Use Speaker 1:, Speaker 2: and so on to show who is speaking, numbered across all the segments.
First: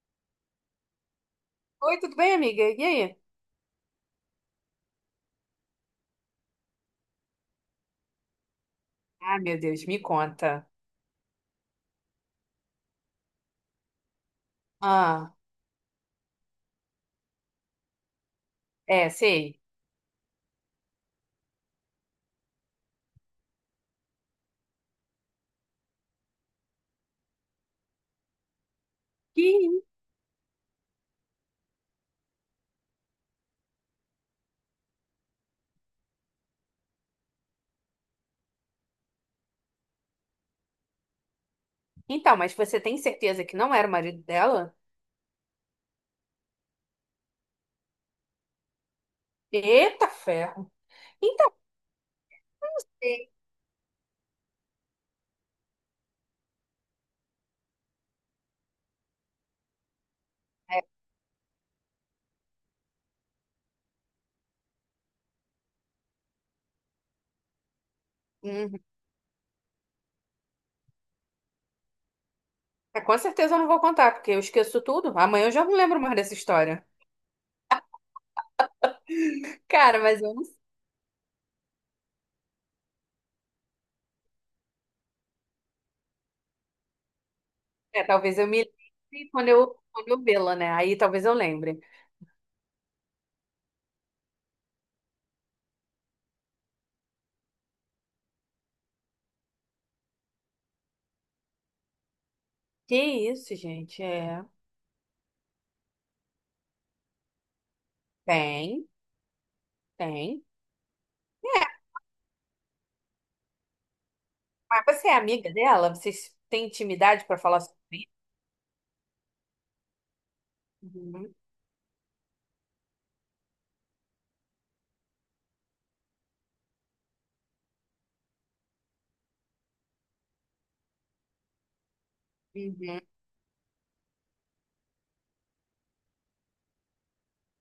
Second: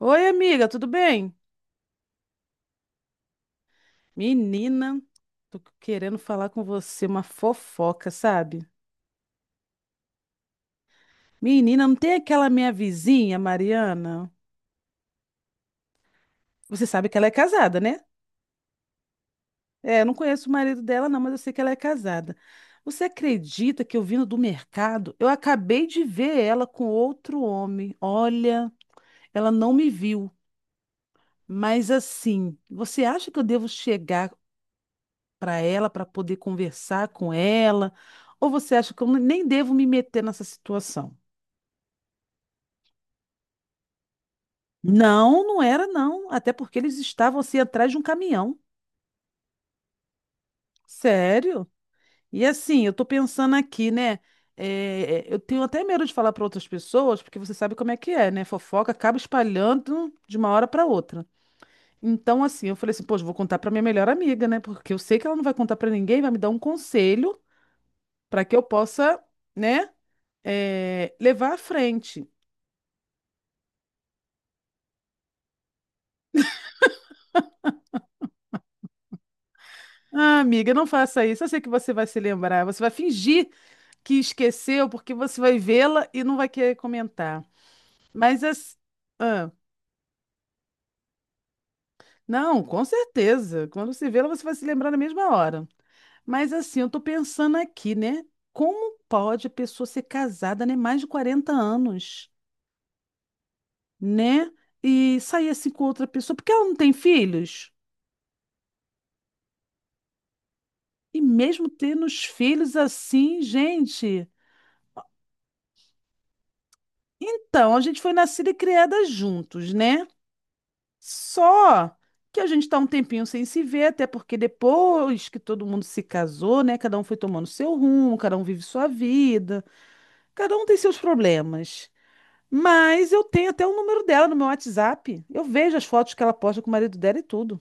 Speaker 1: Oi, amiga, tudo bem?
Speaker 2: Oi, tudo bem, amiga? E aí?
Speaker 1: Menina, tô querendo falar com você uma fofoca, sabe?
Speaker 2: Ah, meu Deus, me conta.
Speaker 1: Menina, não tem aquela minha vizinha, Mariana?
Speaker 2: Ah,
Speaker 1: Você sabe que ela é casada, né?
Speaker 2: é, sei.
Speaker 1: É, eu não conheço o marido dela, não, mas eu sei que ela é casada. Você acredita que eu vindo do mercado, eu acabei de ver ela com outro homem? Olha, ela não
Speaker 2: Ih,
Speaker 1: me viu. Mas assim, você acha que eu devo chegar para ela, para poder conversar com ela? Ou você acha que eu nem devo me meter nessa situação?
Speaker 2: então, mas você tem certeza que não era o marido dela?
Speaker 1: Não, não era não, até porque eles estavam assim atrás de um caminhão.
Speaker 2: Eita ferro. Então,
Speaker 1: Sério? E assim, eu tô
Speaker 2: é,
Speaker 1: pensando aqui, né? Eu tenho até medo de falar para outras pessoas, porque você sabe como é que é, né? Fofoca acaba espalhando de uma hora para outra. Então, assim, eu falei assim, poxa, vou contar para minha melhor amiga, né? Porque eu sei que ela não vai contar para ninguém, vai me dar um conselho para que eu
Speaker 2: uhum.
Speaker 1: possa, né, levar à frente.
Speaker 2: É, com certeza eu não vou contar, porque eu esqueço tudo. Amanhã eu já não lembro mais dessa história. Cara, mas eu
Speaker 1: Ah,
Speaker 2: não sei.
Speaker 1: amiga, não faça isso. Eu sei que você vai se lembrar. Você vai fingir que esqueceu, porque você vai vê-la e não vai querer comentar.
Speaker 2: É, talvez
Speaker 1: Mas
Speaker 2: eu me
Speaker 1: as-
Speaker 2: lembre quando
Speaker 1: ah,
Speaker 2: eu, quando eu vê-la, né? Aí talvez eu lembre.
Speaker 1: não, com certeza. Quando você vê-la, você vai se lembrar na mesma hora. Mas assim, eu tô pensando aqui, né? Como pode a pessoa ser casada, né? Mais de 40 anos,
Speaker 2: Que isso, gente? É.
Speaker 1: né? E sair assim com outra pessoa, porque ela não tem filhos?
Speaker 2: Tem, tem.
Speaker 1: E mesmo
Speaker 2: É,
Speaker 1: tendo os filhos assim, gente.
Speaker 2: mas você é amiga dela? Vocês têm intimidade pra falar
Speaker 1: Então,
Speaker 2: sobre
Speaker 1: a gente
Speaker 2: isso?
Speaker 1: foi nascida e criada juntos, né?
Speaker 2: Uhum.
Speaker 1: Só que a gente está um tempinho sem se ver, até porque depois que todo mundo se casou, né? Cada um foi tomando seu rumo, cada um vive sua vida, cada um tem seus problemas.
Speaker 2: Uhum.
Speaker 1: Mas eu tenho até o número dela no meu WhatsApp. Eu vejo as fotos que ela posta com o marido dela e tudo.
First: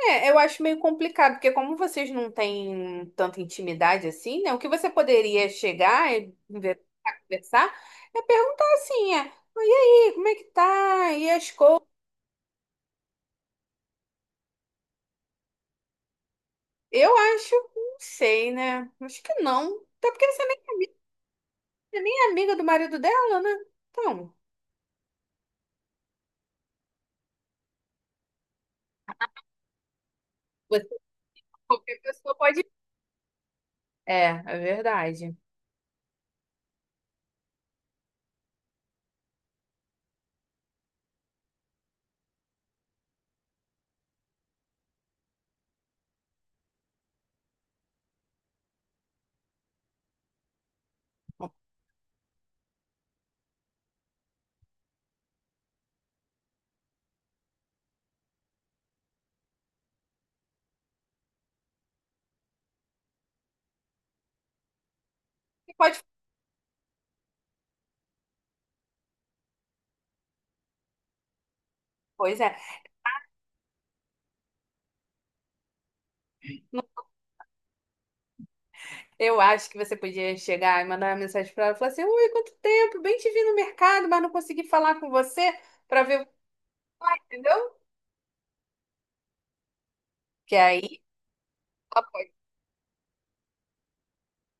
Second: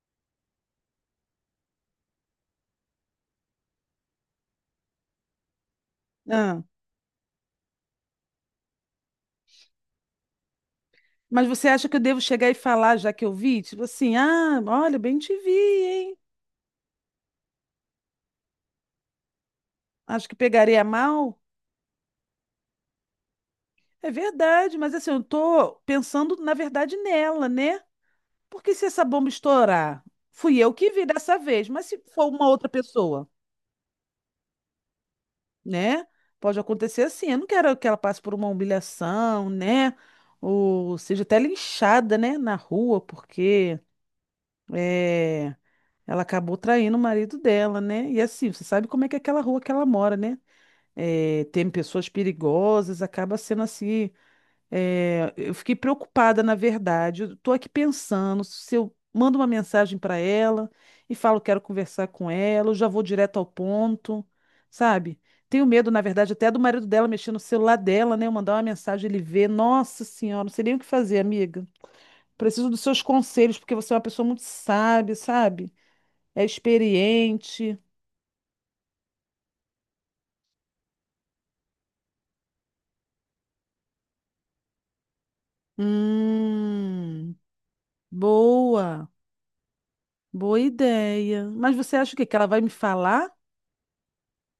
Speaker 2: É, eu acho meio complicado, porque como vocês não têm tanta intimidade assim, né? O que você poderia chegar e
Speaker 1: Ah,
Speaker 2: conversar é perguntar assim, é, "Ah, e aí, como é que tá? E
Speaker 1: mas
Speaker 2: as
Speaker 1: você
Speaker 2: coisas?
Speaker 1: acha que eu devo chegar e falar, já que eu vi? Tipo assim, ah, olha, bem te vi, hein?
Speaker 2: Eu acho, não sei, né? Acho que não. Até porque
Speaker 1: Acho que pegaria mal.
Speaker 2: você nem é amiga do marido dela, né?
Speaker 1: É
Speaker 2: Então,
Speaker 1: verdade, mas assim, eu tô pensando, na verdade, nela, né? Porque se essa bomba estourar, fui eu
Speaker 2: você,
Speaker 1: que vi dessa vez, mas se
Speaker 2: qualquer
Speaker 1: for
Speaker 2: pessoa
Speaker 1: uma
Speaker 2: pode.
Speaker 1: outra pessoa,
Speaker 2: É, é verdade.
Speaker 1: né? Pode acontecer assim. Eu não quero que ela passe por uma humilhação, né? Ou seja, até linchada, né? Na rua, porque é, ela acabou traindo o marido dela, né? E assim, você sabe como é que é aquela rua que ela mora, né? É, tem pessoas perigosas, acaba sendo assim. É, eu fiquei preocupada, na verdade. Eu tô aqui pensando se eu mando uma mensagem para ela e falo que quero conversar com ela, eu já vou direto ao ponto, sabe? Tenho
Speaker 2: Você
Speaker 1: medo,
Speaker 2: pode.
Speaker 1: na verdade, até do marido dela mexer no celular dela, né? Eu mandar uma mensagem, ele ver. Nossa Senhora, não sei nem o que fazer, amiga.
Speaker 2: Pois é.
Speaker 1: Preciso dos seus conselhos, porque você é uma pessoa muito sábia, sabe? É experiente.
Speaker 2: Eu acho que você podia chegar e mandar uma mensagem para ela e falar assim: Ui, quanto tempo, bem te vi no mercado, mas não consegui falar com você para ver,
Speaker 1: Hum,
Speaker 2: entendeu?
Speaker 1: boa,
Speaker 2: Que
Speaker 1: boa
Speaker 2: aí,
Speaker 1: ideia. Mas você
Speaker 2: ela
Speaker 1: acha o quê?
Speaker 2: pode-
Speaker 1: Que ela vai me falar?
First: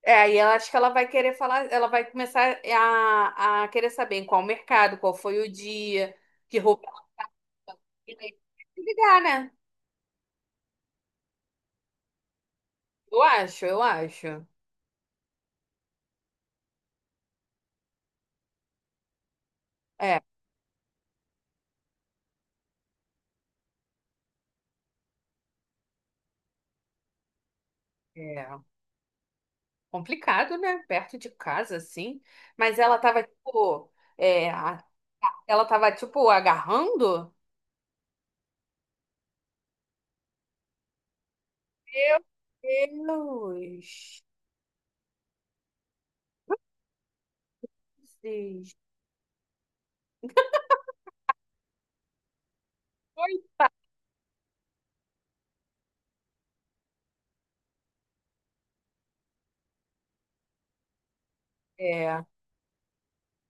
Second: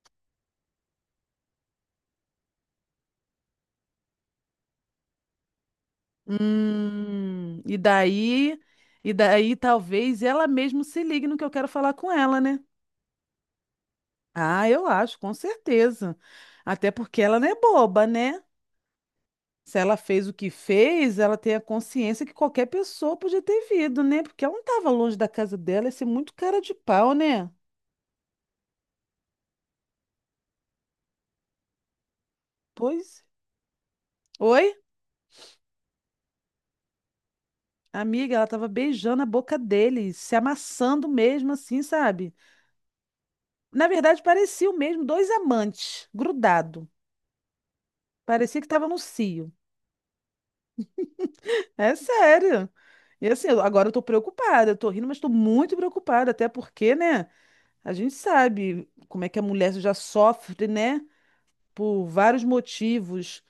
Speaker 2: é, aí ela acho que ela vai querer falar, ela vai começar a querer saber em qual mercado, qual foi o dia, que roupa.
Speaker 1: Hum, e
Speaker 2: E aí,
Speaker 1: daí, e
Speaker 2: ligar, né?
Speaker 1: daí talvez ela mesmo se ligue no que eu quero falar com ela, né?
Speaker 2: Eu acho, eu acho.
Speaker 1: Ah, eu acho, com certeza. Até porque ela não é boba, né? Se ela
Speaker 2: É,
Speaker 1: fez o que fez, ela tem a consciência que qualquer pessoa podia ter vindo, né? Porque ela não estava longe da casa dela, ia ser muito cara de pau, né?
Speaker 2: é complicado, né? Perto de casa, assim. Mas ela tava,
Speaker 1: Pois.
Speaker 2: tipo, é,
Speaker 1: Oi?
Speaker 2: a- ela tava, tipo, agarrando.
Speaker 1: Amiga, ela estava beijando a boca dele, se amassando mesmo assim,
Speaker 2: Meu
Speaker 1: sabe? Na verdade,
Speaker 2: Deus.
Speaker 1: parecia o mesmo dois amantes, grudado. Parecia que
Speaker 2: Sim.
Speaker 1: estava no cio. É sério. E assim, agora eu tô preocupada, eu tô rindo, mas tô muito preocupada, até porque, né, a gente sabe como é que a mulher já sofre, né, por
Speaker 2: É,
Speaker 1: vários motivos.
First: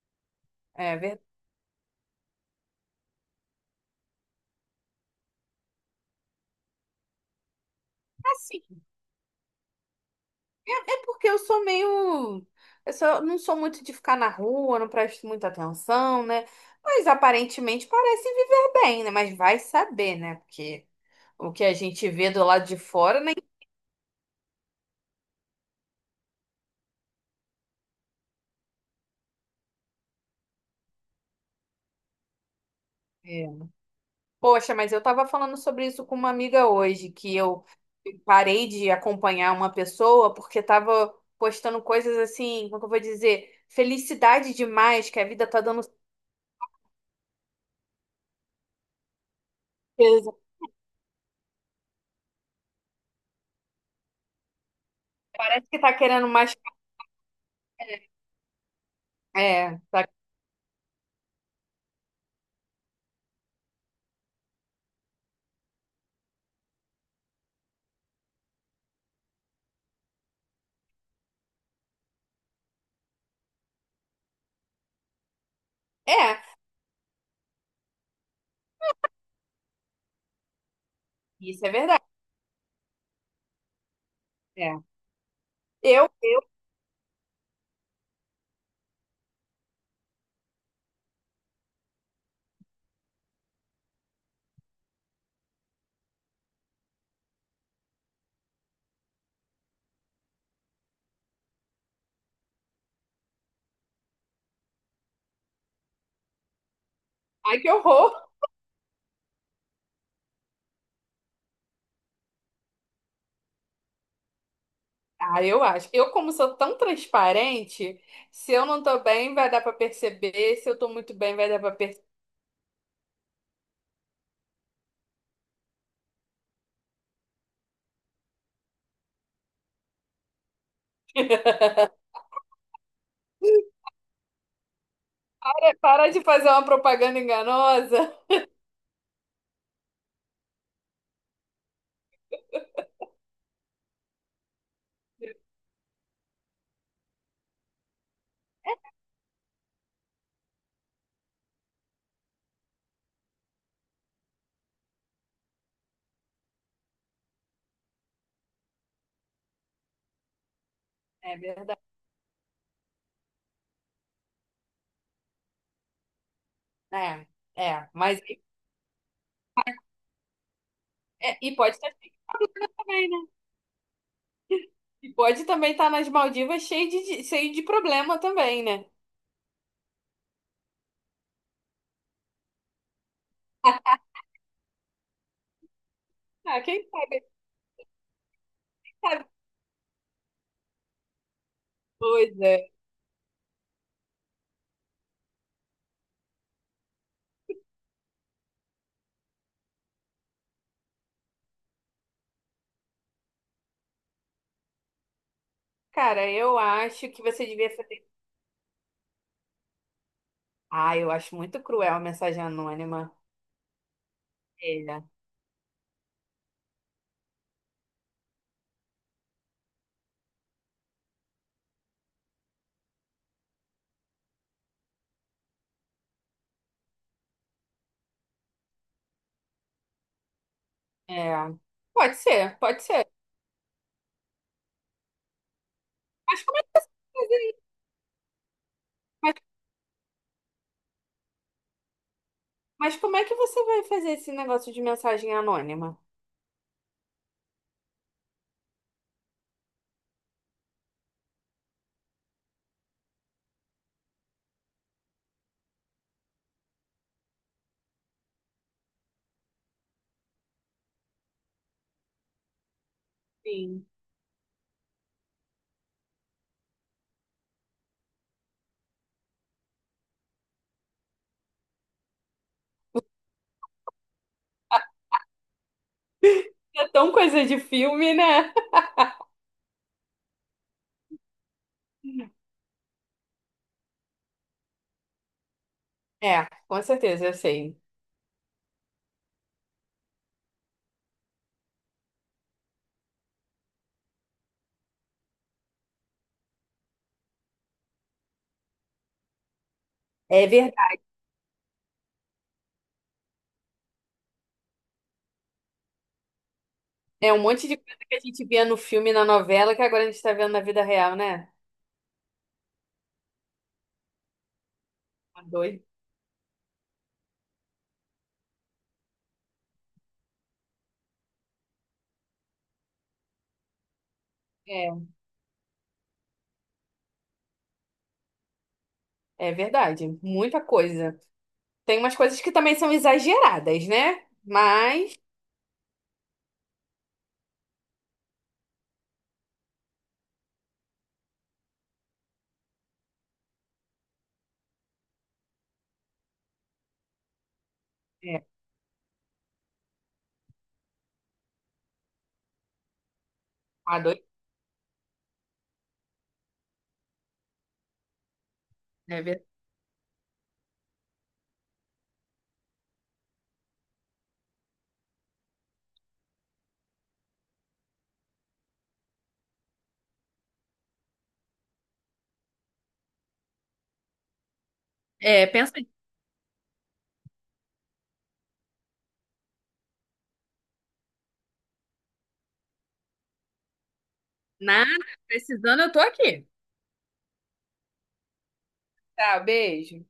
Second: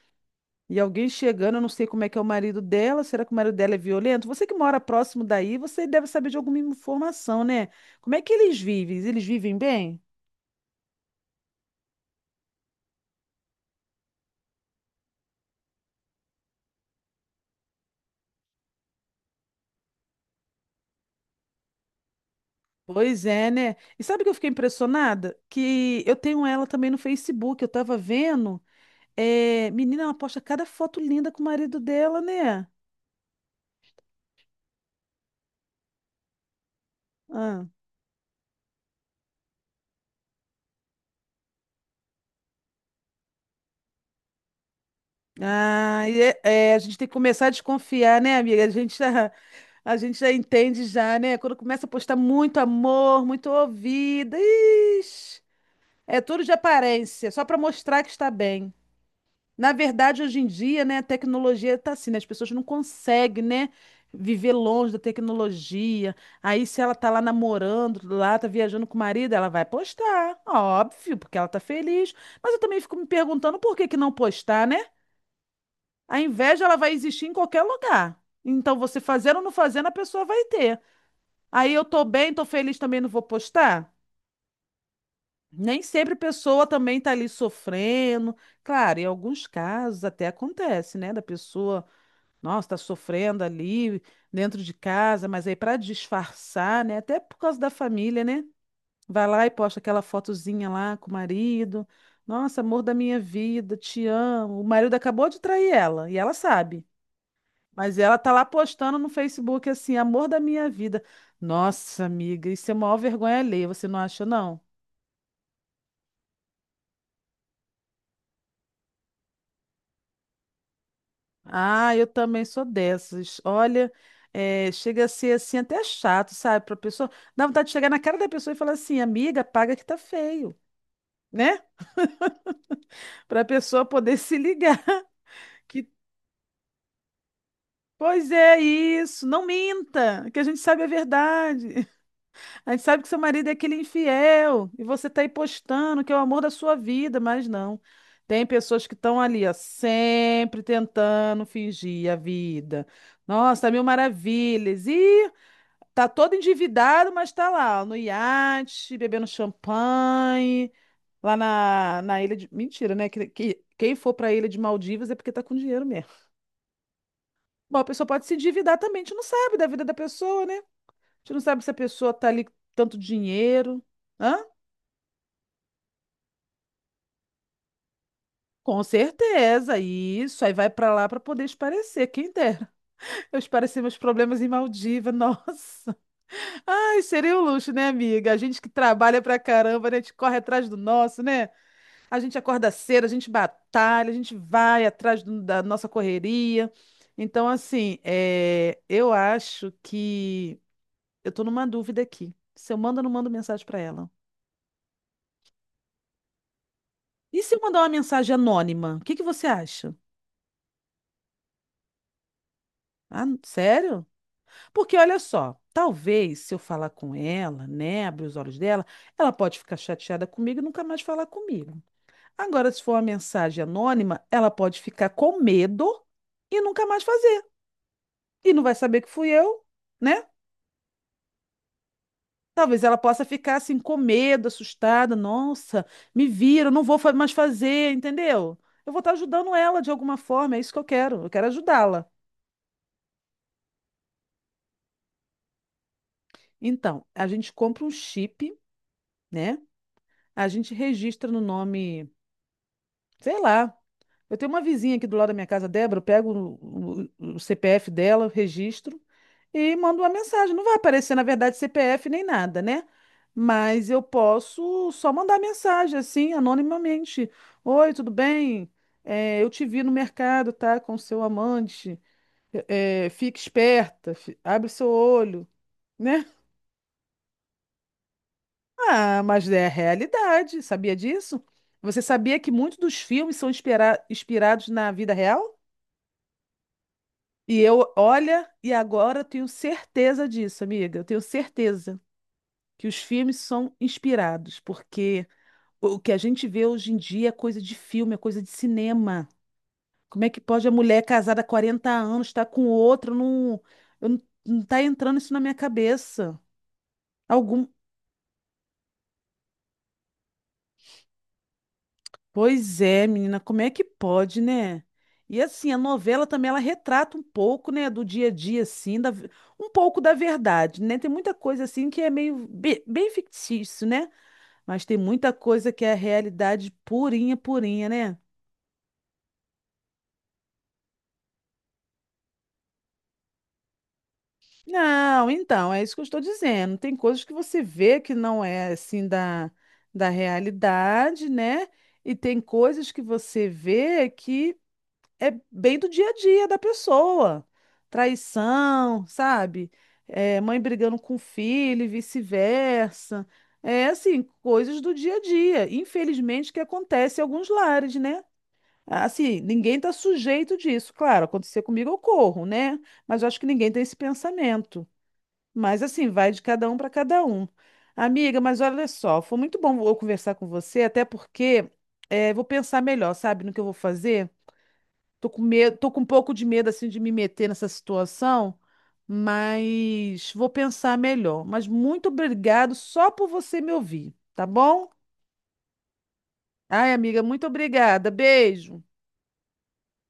Speaker 1: E
Speaker 2: é
Speaker 1: alguém
Speaker 2: verdade.
Speaker 1: chegando, eu não sei como é que é o marido dela, será que o marido dela é violento? Você que mora próximo daí, você deve saber de alguma informação, né? Como é que eles
Speaker 2: Assim,
Speaker 1: vivem? Eles vivem bem?
Speaker 2: é, é porque eu sou meio. Não sou muito de ficar na rua, não presto muita atenção, né? Mas aparentemente parecem viver bem, né? Mas vai saber, né? Porque o que a gente vê do lado de fora,
Speaker 1: Pois
Speaker 2: né?
Speaker 1: é, né? E sabe o que eu fiquei impressionada? Que eu tenho ela também no Facebook, eu tava vendo. É, menina, ela posta cada foto linda com o marido dela, né?
Speaker 2: Poxa, mas eu estava falando sobre isso com uma amiga hoje, que eu
Speaker 1: Ah,
Speaker 2: parei de acompanhar uma pessoa porque estava postando coisas assim, como que eu vou dizer? Felicidade demais, que a vida tá dando
Speaker 1: É, a gente tem que começar a desconfiar, né, amiga? A gente já
Speaker 2: certeza.
Speaker 1: entende já, né? Quando começa a postar muito amor, muito ouvida, ixi,
Speaker 2: Parece que tá
Speaker 1: é
Speaker 2: querendo
Speaker 1: tudo de
Speaker 2: mais.
Speaker 1: aparência, só para mostrar que está bem.
Speaker 2: É,
Speaker 1: Na
Speaker 2: é, tá-
Speaker 1: verdade, hoje em dia, né, a tecnologia está assim, né, as pessoas não conseguem, né, viver longe da tecnologia. Aí, se ela tá lá namorando, lá tá viajando com o marido, ela vai postar, óbvio, porque ela tá feliz. Mas eu também fico me perguntando por que que não postar, né? A
Speaker 2: é,
Speaker 1: inveja, ela vai existir em qualquer lugar. Então, você fazendo ou não fazendo, a pessoa vai ter.
Speaker 2: isso é
Speaker 1: Aí, eu
Speaker 2: verdade.
Speaker 1: tô bem, tô feliz, também não vou postar?
Speaker 2: É.
Speaker 1: Nem sempre a
Speaker 2: Eu,
Speaker 1: pessoa também tá ali sofrendo. Claro, em alguns casos até acontece, né, da pessoa. Nossa, está sofrendo ali dentro de casa, mas aí para disfarçar, né? Até por causa da família, né? Vai lá e posta aquela fotozinha lá com o marido. Nossa, amor da minha vida, te amo. O marido acabou de trair ela e ela sabe.
Speaker 2: ai que
Speaker 1: Mas
Speaker 2: horror.
Speaker 1: ela tá lá postando no Facebook assim, amor da minha vida. Nossa, amiga, isso é a maior vergonha alheia, você não acha, não?
Speaker 2: Ah, eu acho. Eu, como sou tão transparente, se eu não tô bem, vai dar pra perceber. Se eu tô muito bem, vai dar pra
Speaker 1: Ah,
Speaker 2: perceber.
Speaker 1: eu também sou dessas. Olha, chega a ser assim até chato, sabe? Para pessoa, dá vontade de chegar na cara da pessoa e falar assim, amiga, paga que tá feio, né? Para a pessoa poder se ligar que,
Speaker 2: Para de fazer uma propaganda enganosa.
Speaker 1: pois é isso, não minta, que a gente sabe a verdade. A gente sabe que seu marido é aquele infiel e você tá aí postando que é o amor da sua vida, mas não. Tem pessoas que estão ali, ó, sempre tentando fingir a vida. Nossa, mil maravilhas. Ih, tá todo endividado, mas tá lá, ó, no iate, bebendo champanhe,
Speaker 2: É
Speaker 1: lá
Speaker 2: verdade.
Speaker 1: na ilha de. Mentira, né? Quem for pra ilha de Maldivas é porque tá com dinheiro mesmo.
Speaker 2: É,
Speaker 1: Bom, a
Speaker 2: é,
Speaker 1: pessoa
Speaker 2: mas
Speaker 1: pode se endividar também, a gente não sabe da vida da pessoa, né? A gente
Speaker 2: é,
Speaker 1: não
Speaker 2: e
Speaker 1: sabe se a
Speaker 2: pode estar assim
Speaker 1: pessoa tá ali com tanto
Speaker 2: também, né?
Speaker 1: dinheiro. Hã?
Speaker 2: E pode também estar nas Maldivas cheio de, cheio de problema também,
Speaker 1: Com
Speaker 2: né?
Speaker 1: certeza, isso. Aí vai pra lá pra poder esparecer, quem dera. Eu espareci meus problemas em Maldiva, nossa.
Speaker 2: Ah, quem
Speaker 1: Ai, seria um luxo, né, amiga? A gente que trabalha
Speaker 2: sabe?
Speaker 1: pra caramba, né? A gente corre atrás do nosso, né? A
Speaker 2: Pois
Speaker 1: gente
Speaker 2: é.
Speaker 1: acorda cedo, a gente batalha, a gente vai atrás da nossa correria. Então, assim, eu acho que eu tô numa dúvida aqui. Se eu mando ou não mando mensagem para ela?
Speaker 2: Cara, eu acho que
Speaker 1: E
Speaker 2: você
Speaker 1: se eu
Speaker 2: devia
Speaker 1: mandar uma
Speaker 2: fazer.
Speaker 1: mensagem anônima? O que que você acha?
Speaker 2: Ah, eu acho muito cruel a mensagem anônima.
Speaker 1: Ah, sério? Porque
Speaker 2: É,
Speaker 1: olha só, talvez se eu falar com ela, né, abrir os olhos dela, ela pode ficar chateada comigo e nunca mais falar comigo. Agora, se for uma mensagem anônima, ela pode ficar com medo e nunca mais fazer. E não vai saber que fui eu, né?
Speaker 2: é. Pode ser, pode
Speaker 1: Talvez ela
Speaker 2: ser.
Speaker 1: possa ficar assim com medo, assustada. Nossa, me
Speaker 2: Mas como é
Speaker 1: viram,
Speaker 2: que
Speaker 1: não
Speaker 2: você
Speaker 1: vou fa-
Speaker 2: vai
Speaker 1: mais
Speaker 2: fazer isso?
Speaker 1: fazer, entendeu? Eu vou estar
Speaker 2: Mas,
Speaker 1: ajudando ela de alguma forma, é isso que eu quero. Eu quero ajudá-la.
Speaker 2: mas como é que você vai fazer esse negócio de mensagem anônima?
Speaker 1: Então, a gente compra um chip, né? A gente registra no nome, sei lá. Eu tenho uma vizinha aqui do lado da minha casa, Débora, eu pego o CPF dela, registro e mando uma mensagem. Não vai aparecer, na verdade, CPF nem nada, né?
Speaker 2: Sim.
Speaker 1: Mas eu posso só mandar mensagem, assim, anonimamente. Oi, tudo bem? É, eu te vi no mercado, tá? Com seu amante. Fique esperta, abre seu olho, né?
Speaker 2: É tão coisa de filme, né?
Speaker 1: Ah, mas é a realidade. Sabia disso? Você sabia que muitos dos filmes são inspirados na vida real?
Speaker 2: É, com certeza, eu
Speaker 1: E
Speaker 2: sei.
Speaker 1: eu, olha, e agora eu tenho certeza disso, amiga. Eu tenho certeza que os filmes são inspirados, porque o que a gente vê hoje em dia é coisa de filme, é coisa de cinema. Como é que
Speaker 2: É
Speaker 1: pode a
Speaker 2: verdade.
Speaker 1: mulher casada há 40 anos estar com outro? Não, eu não, não tá entrando isso na minha cabeça.
Speaker 2: É um monte
Speaker 1: Algum,
Speaker 2: de coisa que a gente via no filme, e na novela, que agora a gente está vendo na vida real, né?
Speaker 1: Pois é, menina, como é que pode, né? E
Speaker 2: Tá
Speaker 1: assim, a
Speaker 2: doido.
Speaker 1: novela também ela retrata um pouco, né, do dia a dia assim, um pouco da verdade, né? Tem muita coisa assim que é meio bem fictício, né? Mas
Speaker 2: É,
Speaker 1: tem muita coisa que é a realidade purinha, purinha, né?
Speaker 2: é verdade. Muita coisa. Tem umas coisas que também são exageradas, né? Mas.
Speaker 1: Não, então, é isso que eu estou dizendo. Tem coisas que você vê que não é assim da realidade, né? E tem coisas que você vê que é bem do dia a dia da pessoa.
Speaker 2: É,
Speaker 1: Traição, sabe? É, mãe brigando com filho e vice-versa. É
Speaker 2: tá doido.
Speaker 1: assim, coisas do dia a dia. Infelizmente, que acontece em alguns lares, né?
Speaker 2: É,
Speaker 1: Assim,
Speaker 2: ver-
Speaker 1: ninguém está sujeito disso. Claro, acontecer comigo eu corro, né? Mas eu acho que ninguém tem esse pensamento. Mas assim, vai de cada um para cada um. Amiga, mas olha só, foi muito bom eu conversar com você, até porque vou pensar melhor, sabe, no que eu vou fazer. Tô com
Speaker 2: é, pensa
Speaker 1: medo,
Speaker 2: aí.
Speaker 1: tô com um pouco de medo assim de me meter nessa situação, mas vou pensar melhor. Mas muito obrigado só por você me ouvir, tá bom?
Speaker 2: Nada, precisando, eu tô aqui.
Speaker 1: Ai, amiga, muito obrigada. Beijo.
Speaker 2: Tá, beijo.